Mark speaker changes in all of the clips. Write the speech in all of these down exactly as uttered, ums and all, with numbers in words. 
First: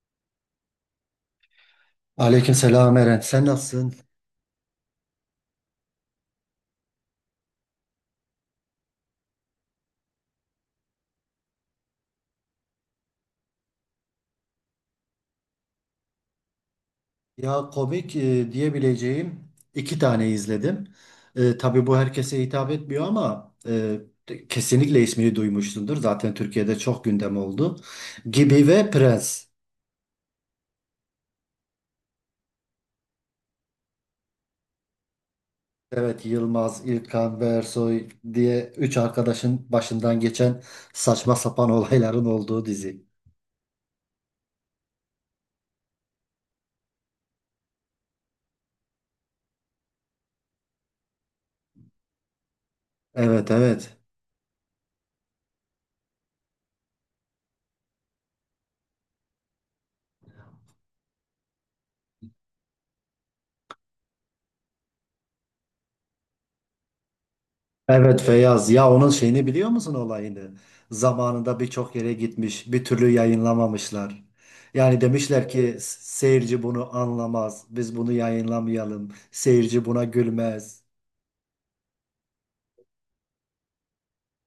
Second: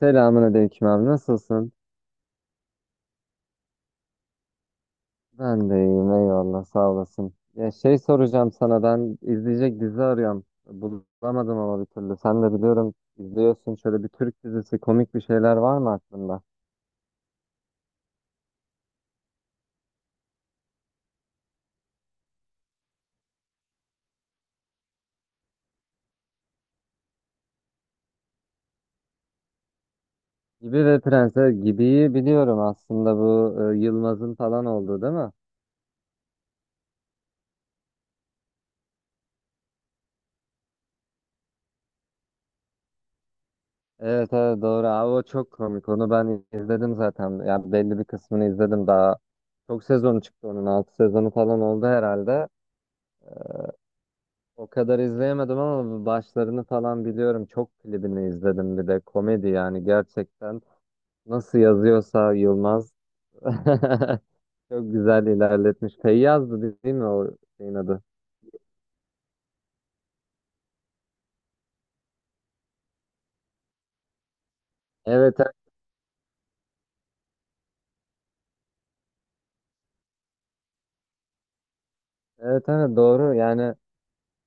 Speaker 1: Selamünaleyküm abi, nasılsın?
Speaker 2: Aleykümselam Eren. Sen nasılsın?
Speaker 1: Ben de iyiyim, eyvallah, sağ olasın. Ya şey soracağım sana, ben izleyecek dizi arıyorum. Bulamadım ama bir türlü. Sen de biliyorum izliyorsun, şöyle bir Türk dizisi, komik bir şeyler var mı aklında?
Speaker 2: Ya komik e, diyebileceğim iki tane izledim. E, tabii bu herkese hitap etmiyor ama e, te- kesinlikle ismini duymuşsundur. Zaten Türkiye'de çok gündem oldu. Gibi ve Prens.
Speaker 1: Gibi ve Prenses Gibi'yi biliyorum, aslında bu e, Yılmaz'ın falan olduğu değil mi?
Speaker 2: Evet, Yılmaz, İlkan ve Ersoy diye üç arkadaşın başından geçen saçma sapan olayların olduğu dizi.
Speaker 1: Evet, evet, doğru abi, o çok komik, onu ben izledim zaten. Yani belli bir kısmını izledim daha. Çok sezonu çıktı, onun altı sezonu falan oldu herhalde.
Speaker 2: Evet, evet.
Speaker 1: O kadar izleyemedim ama başlarını falan biliyorum. Çok klibini izledim, bir de komedi yani, gerçekten nasıl yazıyorsa Yılmaz çok güzel ilerletmiş. Feyyaz'dı değil mi o şeyin adı?
Speaker 2: Evet, Feyyaz, ya onun şeyini biliyor musun, olayını? Zamanında birçok yere gitmiş, bir türlü yayınlamamışlar. Yani
Speaker 1: Evet,
Speaker 2: demişler
Speaker 1: evet,
Speaker 2: ki seyirci bunu anlamaz, biz bunu yayınlamayalım, seyirci buna gülmez.
Speaker 1: evet, evet, doğru yani,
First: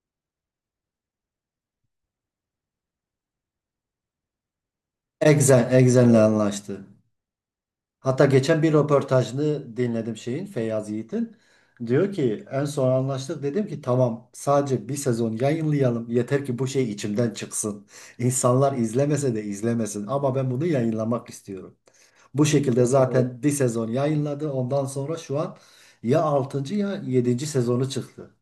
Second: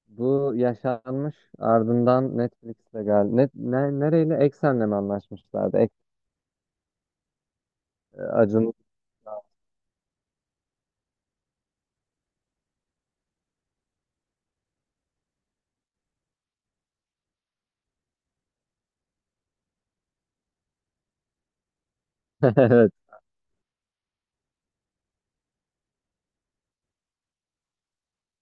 Speaker 1: bu yaşanmış, ardından Netflix'le geldi. Net, ne, nereyle? Eksen'le mi
Speaker 2: Exxen,
Speaker 1: anlaşmışlardı? Ek,
Speaker 2: Exxen'le anlaştı. Hatta geçen
Speaker 1: Acun.
Speaker 2: bir röportajını dinledim, şeyin, Feyyaz Yiğit'in. Diyor ki en son anlaştık, dedim ki tamam sadece bir sezon yayınlayalım, yeter ki bu şey içimden çıksın. İnsanlar izlemese de izlemesin ama ben bunu yayınlamak istiyorum. Bu şekilde, evet,
Speaker 1: Evet.
Speaker 2: zaten bir sezon yayınladı, ondan sonra şu an ya altıncı ya yedinci sezonu çıktı.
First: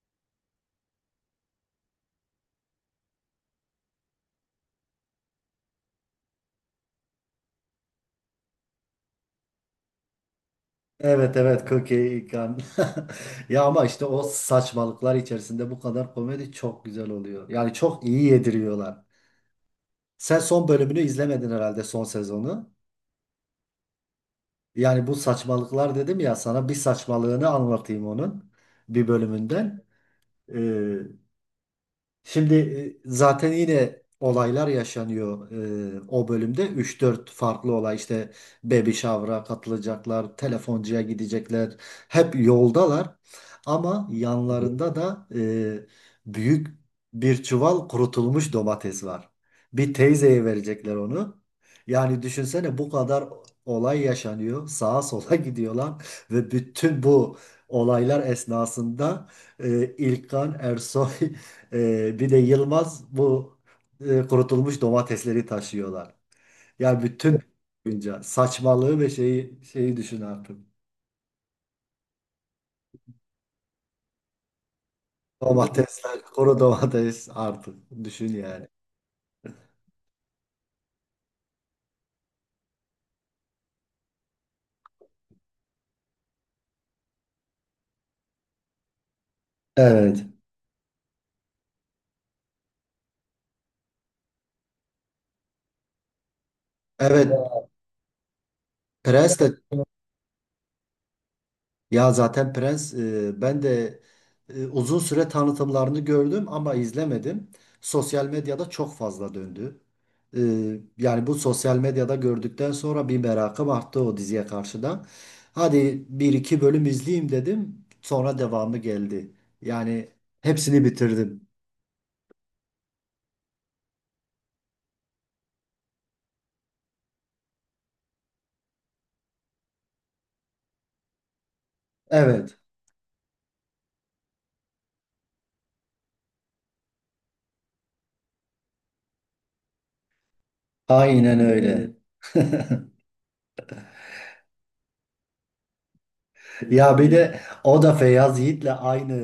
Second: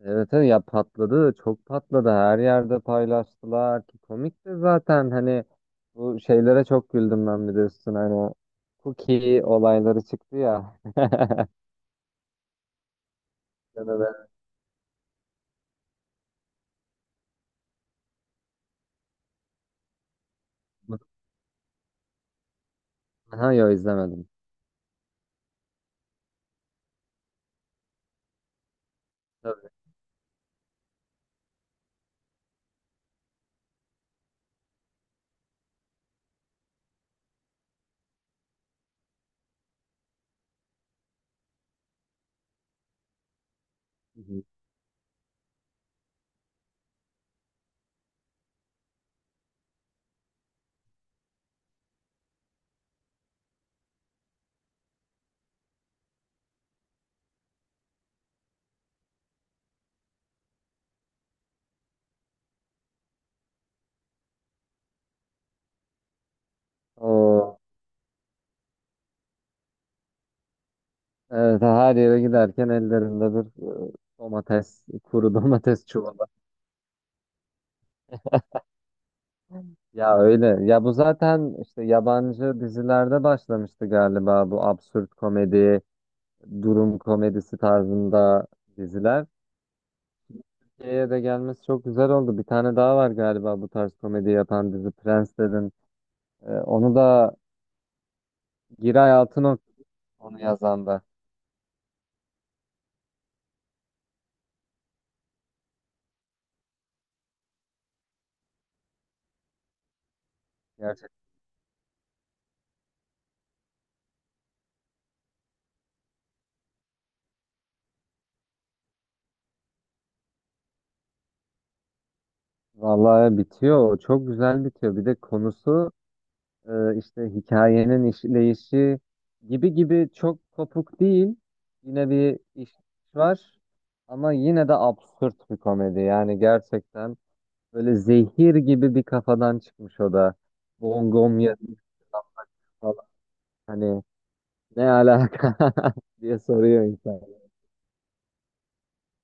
Speaker 1: Evet, evet ya, patladı, çok patladı, her yerde paylaştılar ki komik de zaten, hani bu şeylere çok güldüm ben, bir de üstüne hani cookie olayları çıktı ya.
Speaker 2: Evet, evet, Cookie Ikan. Ya ama
Speaker 1: Ya da
Speaker 2: işte o
Speaker 1: ben-
Speaker 2: saçmalıklar içerisinde bu kadar komedi çok güzel oluyor. Yani çok iyi yediriyorlar. Sen son bölümünü izlemedin herhalde, son sezonu.
Speaker 1: Aha, yo, izlemedim.
Speaker 2: Yani bu saçmalıklar, dedim ya sana, bir saçmalığını anlatayım onun bir
Speaker 1: Tabii.
Speaker 2: bölümünden. Ee, Şimdi e, zaten yine olaylar yaşanıyor e, o bölümde. Üç dört farklı olay işte, baby shower'a katılacaklar, telefoncuya gidecekler. Hep yoldalar ama
Speaker 1: Hı hı.
Speaker 2: yanlarında da e, büyük bir çuval kurutulmuş domates var. Bir teyzeye verecekler onu. Yani düşünsene bu kadar olay yaşanıyor. Sağa sola gidiyorlar ve bütün bu olaylar esnasında e, İlkan Ersoy Ee, bir de Yılmaz, bu e, kurutulmuş domatesleri taşıyorlar. Yani bütün
Speaker 1: O
Speaker 2: günce saçmalığı ve şeyi şeyi düşün artık.
Speaker 1: evet, her yere giderken ellerinde bir e, domates, kuru domates
Speaker 2: Domatesler,
Speaker 1: çuvalı.
Speaker 2: kuru domates artık, düşün yani.
Speaker 1: Ya öyle. Ya bu zaten işte yabancı dizilerde başlamıştı galiba, bu absürt komedi, durum komedisi tarzında diziler.
Speaker 2: Evet.
Speaker 1: Türkiye'ye de gelmesi çok güzel oldu. Bir tane daha var galiba bu tarz komedi yapan dizi, Prens dedin. Ee, onu
Speaker 2: Evet.
Speaker 1: da Giray
Speaker 2: Prens de.
Speaker 1: Altınok, onu yazan da.
Speaker 2: Ya zaten Prens, e, ben de e, uzun süre tanıtımlarını gördüm ama izlemedim. Sosyal medyada çok fazla döndü. E, Yani
Speaker 1: Gerçekten.
Speaker 2: bu sosyal medyada gördükten sonra bir merakım arttı o diziye karşı da. Hadi bir iki bölüm izleyeyim dedim. Sonra devamı geldi. Yani hepsini bitirdim.
Speaker 1: Vallahi bitiyor. O çok güzel bitiyor. Bir de konusu, e, işte hikayenin işleyişi gibi gibi çok kopuk değil. Yine bir
Speaker 2: Evet,
Speaker 1: iş var ama yine de absürt bir komedi. Yani gerçekten böyle zehir gibi bir kafadan çıkmış o da.
Speaker 2: aynen
Speaker 1: Bongom yazmış
Speaker 2: öyle.
Speaker 1: falan. Hani ne alaka diye soruyor
Speaker 2: Ya bir
Speaker 1: insan.
Speaker 2: de o da Feyyaz Yiğit'le aynı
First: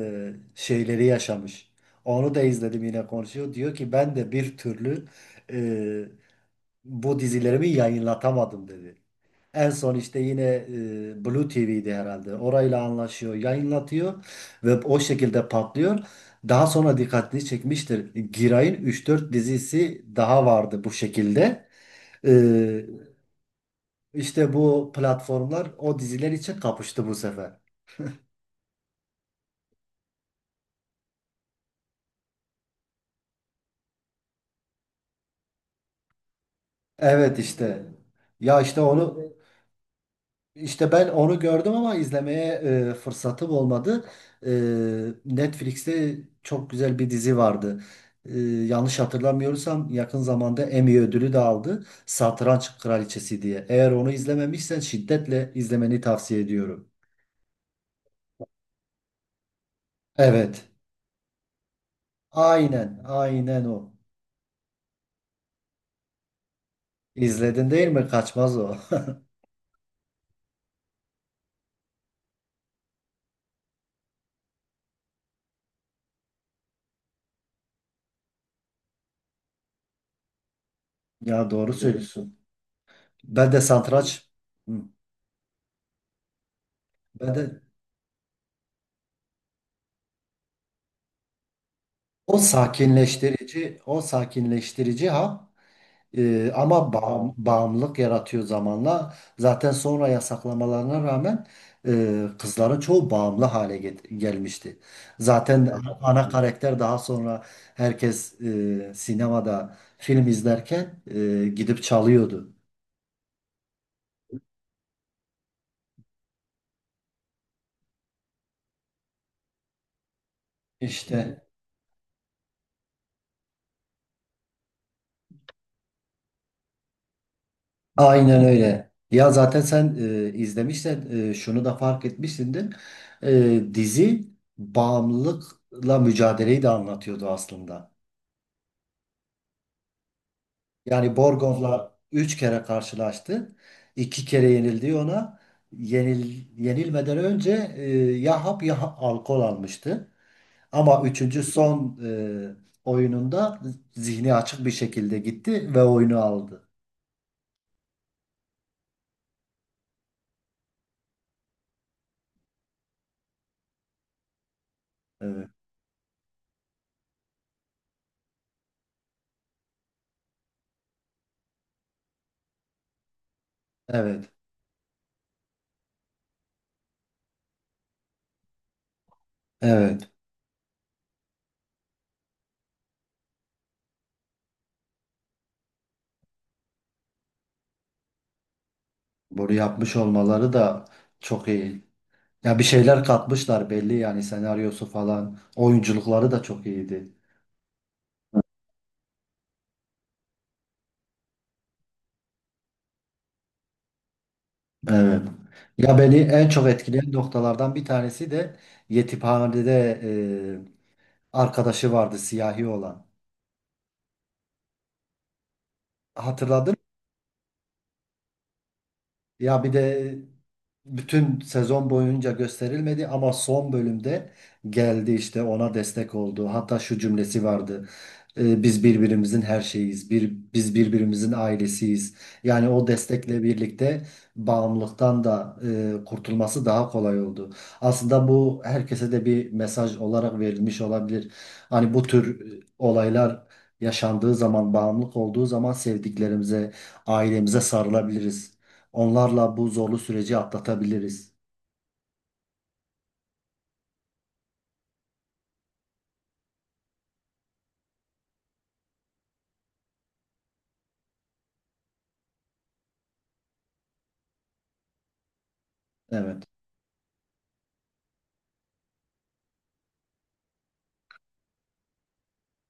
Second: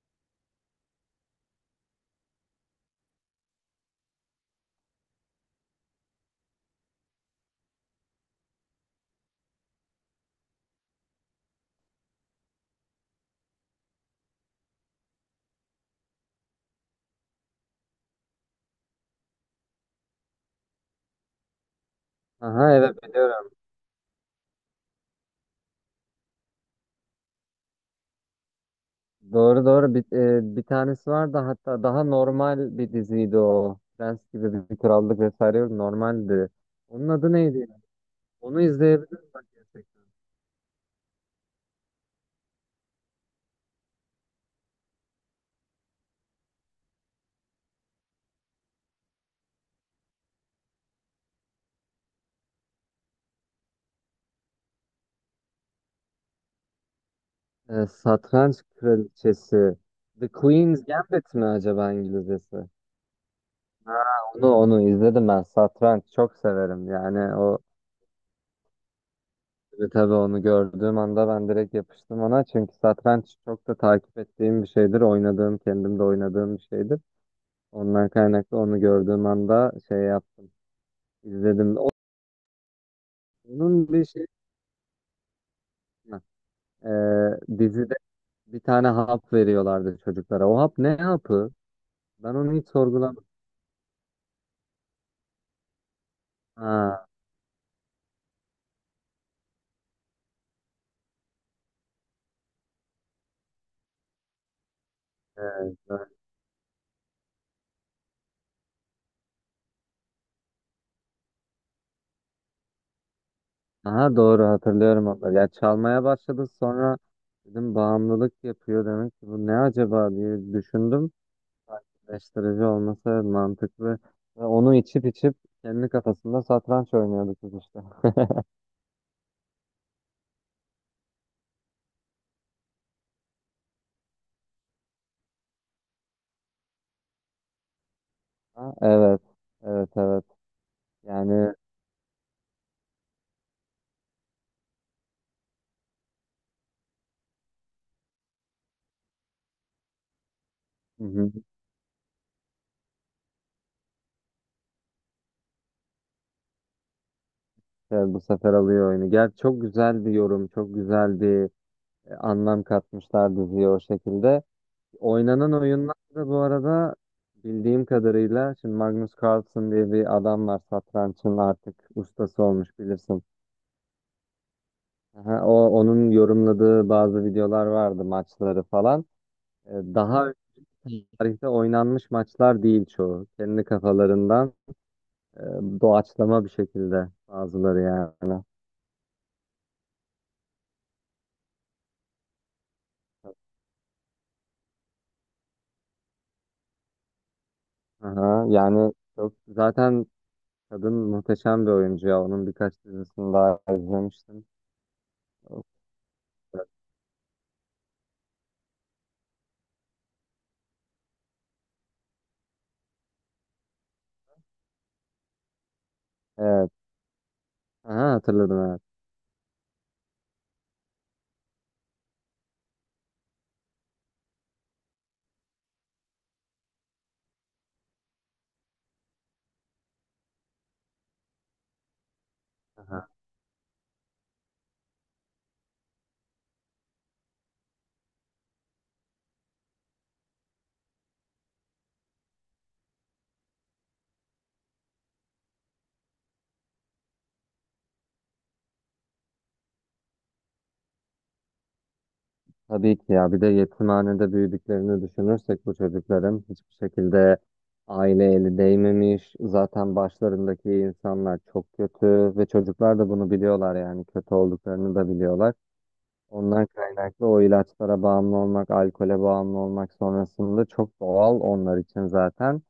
Speaker 2: şeyleri yaşamış. Onu da izledim, yine konuşuyor. Diyor ki ben de bir türlü e, bu dizilerimi yayınlatamadım, dedi. En son işte yine e, Blue T V'ydi herhalde. Orayla anlaşıyor, yayınlatıyor ve o şekilde patlıyor. Daha sonra dikkatini çekmiştir. Giray'ın üç dört dizisi daha vardı bu şekilde. E,
Speaker 1: Aha, evet, biliyorum.
Speaker 2: işte bu platformlar o diziler için kapıştı bu sefer.
Speaker 1: Doğru, doğru, bir, e, bir tanesi var da hatta, daha normal bir diziydi o. Prens gibi bir bir krallık vesaire yok, normaldi. Onun adı
Speaker 2: Evet,
Speaker 1: neydi ya?
Speaker 2: işte.
Speaker 1: Onu
Speaker 2: Ya işte onu,
Speaker 1: izleyebiliriz bak, gerçekten.
Speaker 2: işte ben onu gördüm ama izlemeye e, fırsatım olmadı. E, Netflix'te çok güzel bir dizi vardı. E, yanlış hatırlamıyorsam yakın zamanda Emmy ödülü de aldı. Satranç Kraliçesi diye. Eğer onu izlememişsen şiddetle izlemeni tavsiye ediyorum.
Speaker 1: E, Satranç Kraliçesi. The
Speaker 2: Evet.
Speaker 1: Queen's Gambit mi acaba İngilizcesi?
Speaker 2: Aynen, aynen o.
Speaker 1: Ha, onu onu izledim ben. Satranç çok severim. Yani o,
Speaker 2: İzledin değil mi? Kaçmaz o.
Speaker 1: E, tabii onu gördüğüm anda ben direkt yapıştım ona. Çünkü satranç çok da takip ettiğim bir şeydir. Oynadığım, kendim de oynadığım bir şeydir. Ondan kaynaklı onu gördüğüm anda şey yaptım,
Speaker 2: Ya doğru
Speaker 1: izledim.
Speaker 2: söylüyorsun. Ben de
Speaker 1: Onun bir şey,
Speaker 2: satranç. Hı.
Speaker 1: e,
Speaker 2: Ben de.
Speaker 1: dizide bir tane hap veriyorlardı çocuklara. O hap ne hapı? Ben
Speaker 2: O
Speaker 1: onu hiç sorgulamadım.
Speaker 2: sakinleştirici, o sakinleştirici, ha, e, ama
Speaker 1: Ha,
Speaker 2: bağım- bağımlılık yaratıyor zamanla. Zaten sonra yasaklamalarına rağmen e, kızların çoğu bağımlı hale get- gelmişti. Zaten
Speaker 1: evet,
Speaker 2: ana
Speaker 1: evet.
Speaker 2: ana karakter daha sonra, herkes e, sinemada film izlerken, e, gidip çalıyordu.
Speaker 1: Aha, doğru hatırlıyorum onları. Ya çalmaya başladı sonra, dedim bağımlılık yapıyor demek ki, bu ne acaba diye düşündüm.
Speaker 2: İşte,
Speaker 1: Eleştirici olması, evet, mantıklı. Ve onu içip içip kendi kafasında satranç oynuyordu kız işte.
Speaker 2: aynen öyle. Ya zaten sen, e, izlemişsen, e, şunu da fark etmişsindir. E, dizi bağımlılıkla mücadeleyi de anlatıyordu aslında.
Speaker 1: Ha, evet. Evet, evet.
Speaker 2: Yani
Speaker 1: Yani,
Speaker 2: Borgov'la üç kere karşılaştı. İki kere yenildi ona. Yenil, yenilmeden önce e, ya hap ya ha- alkol almıştı. Ama
Speaker 1: hı hı.
Speaker 2: üçüncü son e, oyununda zihni açık bir şekilde gitti ve oyunu aldı.
Speaker 1: Evet, bu sefer alıyor oyunu. Gel, çok güzel bir yorum, çok güzel bir e, anlam katmışlar diziye o şekilde.
Speaker 2: Evet.
Speaker 1: Oynanan oyunlar da bu arada, bildiğim kadarıyla, şimdi Magnus Carlsen diye bir adam var, satrançın artık ustası olmuş, bilirsin.
Speaker 2: Evet.
Speaker 1: Aha, o onun yorumladığı bazı videolar vardı, maçları falan. E,
Speaker 2: Evet.
Speaker 1: Daha tarihte oynanmış maçlar değil çoğu. Kendi kafalarından e, doğaçlama bir şekilde bazıları yani.
Speaker 2: Bunu yapmış olmaları da çok iyi. Ya bir şeyler katmışlar belli, yani senaryosu falan. Oyunculukları da çok iyiydi.
Speaker 1: Aha, yani çok zaten, kadın muhteşem bir oyuncu ya. Onun birkaç dizisini daha izlemiştim.
Speaker 2: Evet. Ya beni en çok etkileyen noktalardan bir tanesi de yetimhanede e, arkadaşı vardı, siyahi olan.
Speaker 1: Evet.
Speaker 2: Hatırladın?
Speaker 1: Aha, hatırladım, evet.
Speaker 2: Ya bir de bütün sezon boyunca gösterilmedi ama son bölümde geldi, işte ona destek oldu. Hatta şu cümlesi vardı: "E, Biz birbirimizin her şeyiz. Bir, biz birbirimizin ailesiyiz." Yani o
Speaker 1: Aha.
Speaker 2: destekle birlikte bağımlılıktan da e, kurtulması daha kolay oldu. Aslında bu herkese de bir mesaj olarak verilmiş olabilir. Hani bu tür e, olaylar yaşandığı zaman, bağımlılık olduğu zaman sevdiklerimize, ailemize sarılabiliriz. Onlarla bu zorlu süreci atlatabiliriz.
Speaker 1: Tabii ki ya. Bir de yetimhanede büyüdüklerini düşünürsek, bu çocukların hiçbir şekilde aile eli değmemiş. Zaten başlarındaki insanlar çok kötü ve çocuklar da bunu biliyorlar, yani kötü olduklarını da biliyorlar.
Speaker 2: Evet.
Speaker 1: Ondan kaynaklı o ilaçlara bağımlı olmak, alkole bağımlı olmak sonrasında çok doğal onlar için zaten.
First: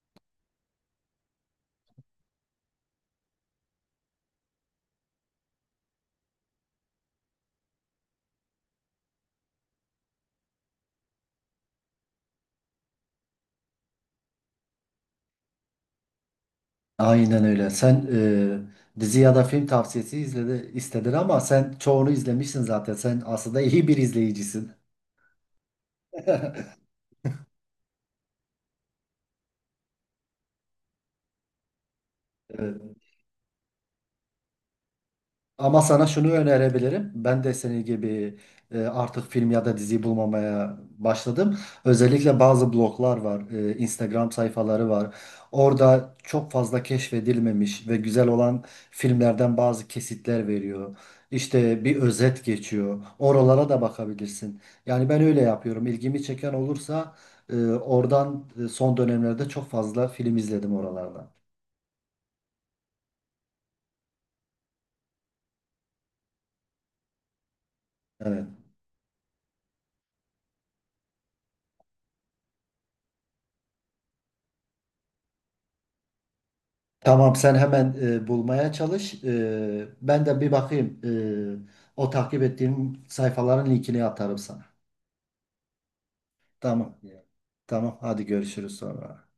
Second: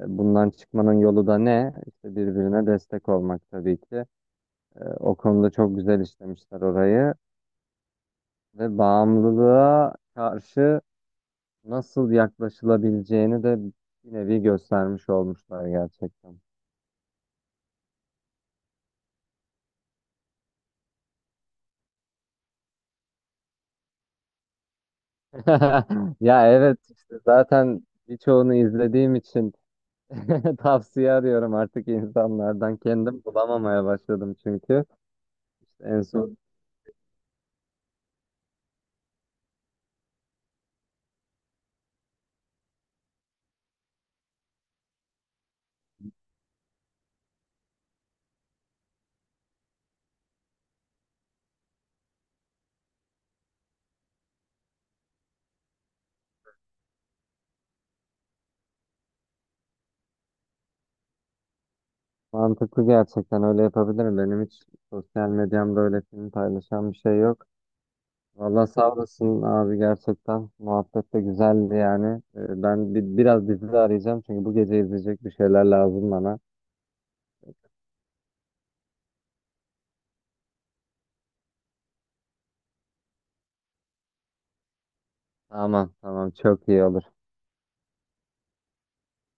Speaker 1: E, Bundan çıkmanın yolu da ne? İşte birbirine destek olmak tabii ki. E, O konuda çok güzel işlemişler orayı ve bağımlılığa karşı nasıl yaklaşılabileceğini de bir nevi göstermiş olmuşlar gerçekten.
Speaker 2: Aynen öyle. Sen, e, dizi ya da film tavsiyesi izledi, istedin ama sen çoğunu izlemişsin zaten. Sen aslında iyi bir izleyicisin.
Speaker 1: Ya evet, işte zaten birçoğunu izlediğim için tavsiye arıyorum artık insanlardan.
Speaker 2: Evet.
Speaker 1: Kendim bulamamaya başladım çünkü.
Speaker 2: Ama
Speaker 1: İşte en
Speaker 2: sana şunu
Speaker 1: son,
Speaker 2: önerebilirim. Ben de senin gibi e, artık film ya da dizi bulmamaya başladım. Özellikle bazı bloglar var, e, Instagram sayfaları var. Orada çok fazla keşfedilmemiş ve güzel olan filmlerden bazı kesitler veriyor. İşte bir özet geçiyor. Oralara da bakabilirsin. Yani ben öyle yapıyorum. İlgimi çeken olursa e, oradan e, son dönemlerde çok fazla film izledim oralarda.
Speaker 1: mantıklı gerçekten, öyle yapabilirim. Benim hiç sosyal medyamda öyle film paylaşan bir şey yok.
Speaker 2: Evet.
Speaker 1: Valla sağ olasın abi, gerçekten. Muhabbet de güzeldi yani. Ee, Ben bir, biraz dizi de arayacağım, çünkü bu gece izleyecek bir şeyler lazım bana.
Speaker 2: Tamam, sen hemen e, bulmaya çalış. E, ben de bir bakayım. E, o takip ettiğim sayfaların linkini atarım sana.
Speaker 1: Tamam, tamam, çok iyi
Speaker 2: Tamam.
Speaker 1: olur.
Speaker 2: Tamam, hadi görüşürüz sonra.